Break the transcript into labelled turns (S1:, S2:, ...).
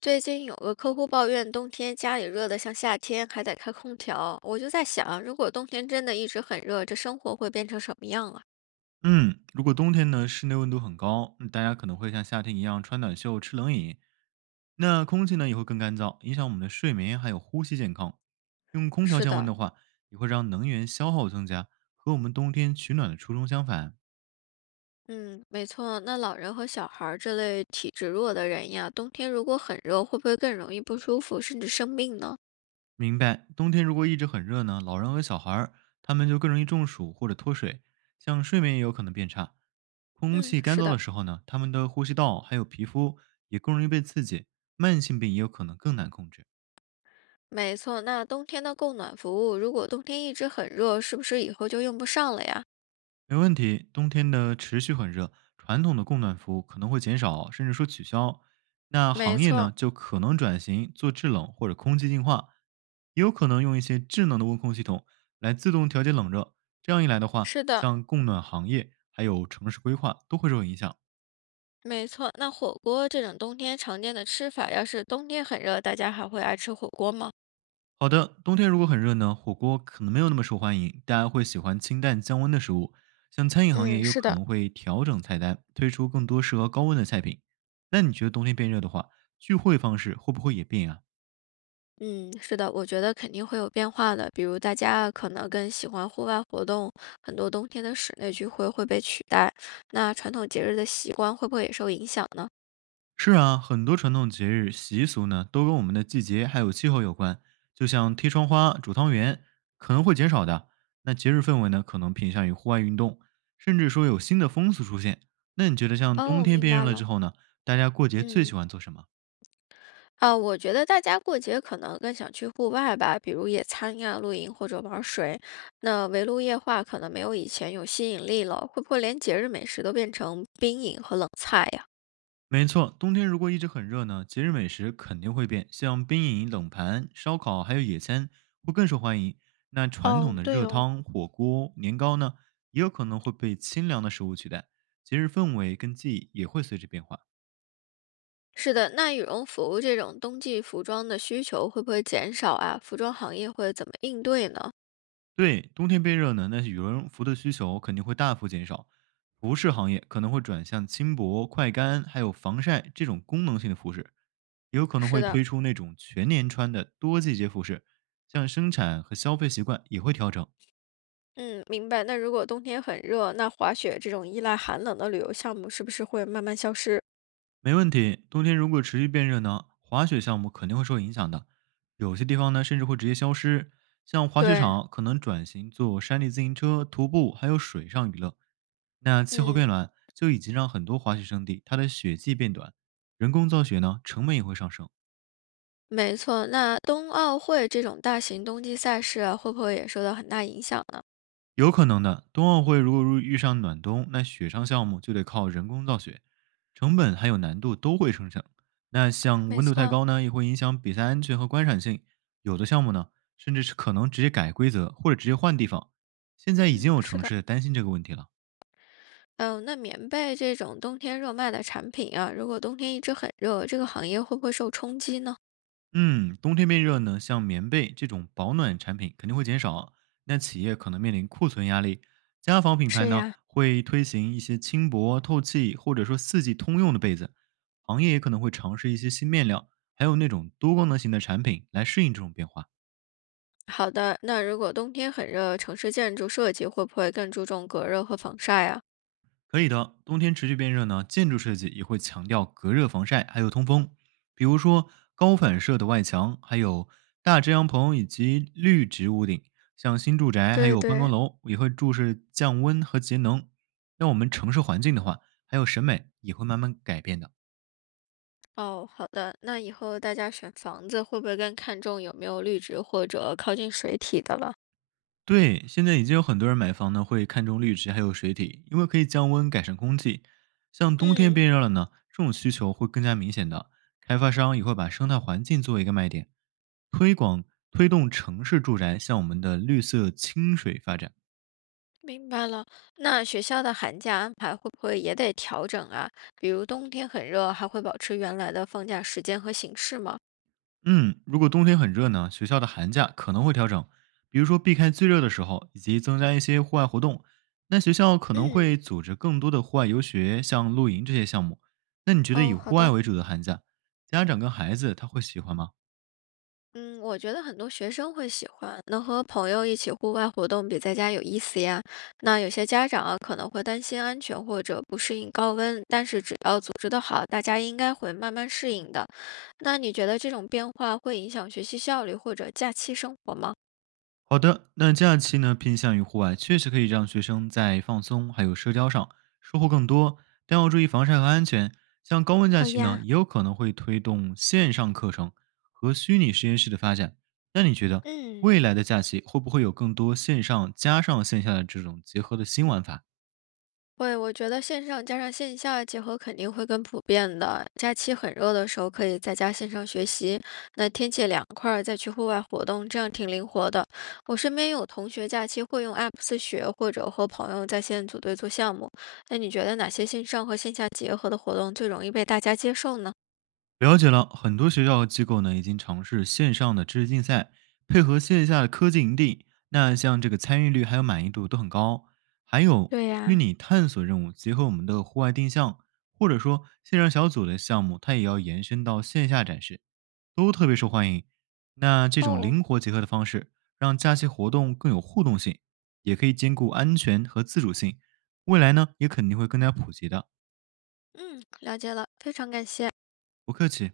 S1: 最近有个客户抱怨，冬天家里热得像夏天，还得开空调。我就在想，如果冬天真的一直很热，这生活会变成什么样啊？
S2: 嗯，如果冬天呢，室内温度很高，大家可能会像夏天一样穿短袖、吃冷饮，那空气呢也会更干燥，影响我们的睡眠还有呼吸健康。用空调
S1: 是
S2: 降温
S1: 的，
S2: 的话，也会让能源消耗增加，和我们冬天取暖的初衷相反。
S1: 嗯，没错。那老人和小孩儿这类体质弱的人呀，冬天如果很热，会不会更容易不舒服，甚至生病呢？
S2: 明白，冬天如果一直很热呢，老人和小孩儿他们就更容易中暑或者脱水，像睡眠也有可能变差。空
S1: 嗯，
S2: 气干
S1: 是
S2: 燥
S1: 的，
S2: 的时候呢，他们的呼吸道还有皮肤也更容易被刺激，慢性病也有可能更难控制。
S1: 没错。那冬天的供暖服务，如果冬天一直很热，是不是以后就用不上了呀？
S2: 没问题，冬天的持续很热，传统的供暖服务可能会减少，甚至说取消。那
S1: 没
S2: 行业
S1: 错，
S2: 呢，就可能转型做制冷或者空气净化，也有可能用一些智能的温控系统来自动调节冷热。这样一来的话，
S1: 是的。
S2: 像供暖行业还有城市规划都会受影响。
S1: 没错，那火锅这种冬天常见的吃法，要是冬天很热，大家还会爱吃火锅吗？
S2: 好的，冬天如果很热呢，火锅可能没有那么受欢迎，大家会喜欢清淡降温的食物。像餐饮行业
S1: 嗯，
S2: 也有
S1: 是
S2: 可
S1: 的，
S2: 能会调整菜单，推出更多适合高温的菜品。那你觉得冬天变热的话，聚会方式会不会也变啊？
S1: 嗯，是的，我觉得肯定会有变化的。比如大家可能更喜欢户外活动，很多冬天的室内聚会会被取代。那传统节日的习惯会不会也受影响呢？
S2: 是啊，很多传统节日习俗呢，都跟我们的季节还有气候有关。就像贴窗花、煮汤圆，可能会减少的。那节日氛围呢，可能偏向于户外运动，甚至说有新的风俗出现。那你觉得像
S1: 哦，
S2: 冬
S1: 我
S2: 天
S1: 明
S2: 变热
S1: 白
S2: 了
S1: 了。
S2: 之后呢，大家过节最
S1: 嗯。
S2: 喜欢做什么？
S1: 啊，我觉得大家过节可能更想去户外吧，比如野餐呀、露营或者玩水。那围炉夜话可能没有以前有吸引力了，会不会连节日美食都变成冰饮和冷菜呀？
S2: 没错，冬天如果一直很热呢，节日美食肯定会变，像冰饮、冷盘、烧烤还有野餐会更受欢迎。那传
S1: 哦，
S2: 统的
S1: 对
S2: 热
S1: 哦，
S2: 汤、火锅、年糕呢，也有可能会被清凉的食物取代，节日氛围跟记忆也会随之变化。
S1: 是的，那羽绒服这种冬季服装的需求会不会减少啊？服装行业会怎么应对呢？
S2: 对，冬天变热呢，那羽绒服的需求肯定会大幅减少，服饰行业可能会转向轻薄、快干，还有防晒这种功能性的服饰，也有可能
S1: 是
S2: 会
S1: 的，
S2: 推出那种全年穿的多季节服饰，像生产和消费习惯也会调整。
S1: 嗯，明白。那如果冬天很热，那滑雪这种依赖寒冷的旅游项目是不是会慢慢消失？
S2: 没问题，冬天如果持续变热呢，滑雪项目肯定会受影响的，有些地方呢甚至会直接消失，像滑雪
S1: 对，
S2: 场可能转型做山地自行车、徒步还有水上娱乐。那气候
S1: 嗯。
S2: 变暖就已经让很多滑雪胜地它的雪季变短，人工造雪呢成本也会上升，
S1: 没错，那冬奥会这种大型冬季赛事啊，会不会也受到很大影响呢？
S2: 有可能的。冬奥会如果如遇上暖冬，那雪上项目就得靠人工造雪，成本还有难度都会上成。那像
S1: 没
S2: 温度太
S1: 错，
S2: 高呢，也会影响比赛安全和观赏性。有的项目呢，甚至是可能直接改规则或者直接换地方。现在已
S1: 嗯，
S2: 经有
S1: 是
S2: 城
S1: 的。
S2: 市担心这个问题了。
S1: 嗯，那棉被这种冬天热卖的产品啊，如果冬天一直很热，这个行业会不会受冲击呢？
S2: 嗯，冬天变热呢，像棉被这种保暖产品肯定会减少，那企业可能面临库存压力。家纺品牌
S1: 是
S2: 呢
S1: 呀，
S2: 会推行一些轻薄、透气或者说四季通用的被子，行业也可能会尝试一些新面料，还有那种多功能型的产品来适应这种变化。
S1: 好的，那如果冬天很热，城市建筑设计会不会更注重隔热和防晒啊？
S2: 可以的，冬天持续变热呢，建筑设计也会强调隔热、防晒还有通风，比如说高反射的外墙，还有大遮阳棚以及绿植屋顶。像新住宅还
S1: 对
S2: 有办公
S1: 对，
S2: 楼也会注视降温和节能。那我们城市环境的话，还有审美也会慢慢改变的。
S1: 哦，好的，那以后大家选房子会不会更看重有没有绿植或者靠近水体的了？
S2: 对，现在已经有很多人买房呢，会看中绿植还有水体，因为可以降温、改善空气。像冬天
S1: 嗯，
S2: 变热了呢，这种需求会更加明显的。开发商也会把生态环境作为一个卖点，推广推动城市住宅向我们的绿色清水发展。
S1: 明白了，那学校的寒假安排会不会也得调整啊？比如冬天很热，还会保持原来的放假时间和形式吗？
S2: 嗯，如果冬天很热呢，学校的寒假可能会调整，比如说避开最热的时候，以及增加一些户外活动。那学校可能
S1: 嗯，
S2: 会组织更多的户外游学，像露营这些项目。那你觉得以
S1: 哦，好
S2: 户外
S1: 的，
S2: 为主的寒假，家长跟孩子他会喜欢吗？
S1: 嗯，我觉得很多学生会喜欢，能和朋友一起户外活动比在家有意思呀。那有些家长啊可能会担心安全或者不适应高温，但是只要组织得好，大家应该会慢慢适应的。那你觉得这种变化会影响学习效率或者假期生活吗？
S2: 好的，那假期呢偏向于户外，确实可以让学生在放松还有社交上收获更多，但要注意防晒和安全。像高温假
S1: 好
S2: 期呢，
S1: 呀。
S2: 也有可能会推动线上课程和虚拟实验室的发展。那你觉得
S1: 嗯，
S2: 未来的假期会不会有更多线上加上线下的这种结合的新玩法？
S1: 会，我觉得线上加上线下结合肯定会更普遍的。假期很热的时候，可以在家线上学习；那天气凉快儿，再去户外活动，这样挺灵活的。我身边有同学假期会用 App 自学，或者和朋友在线组队做项目。那你觉得哪些线上和线下结合的活动最容易被大家接受呢？
S2: 了解了，很多学校和机构呢已经尝试线上的知识竞赛，配合线下的科技营地，那像这个参与率还有满意度都很高。还有
S1: 对
S2: 虚
S1: 呀、
S2: 拟探索任务，结合我们的户外定向，或者说线上小组的项目，它也要延伸到线下展示，都特别受欢迎。那这种
S1: 哦，
S2: 灵活结合的方式，让假期活动更有互动性，也可以兼顾安全和自主性。未来呢，也肯定会更加普及的。
S1: 嗯，了解了，非常感谢。
S2: 不客气。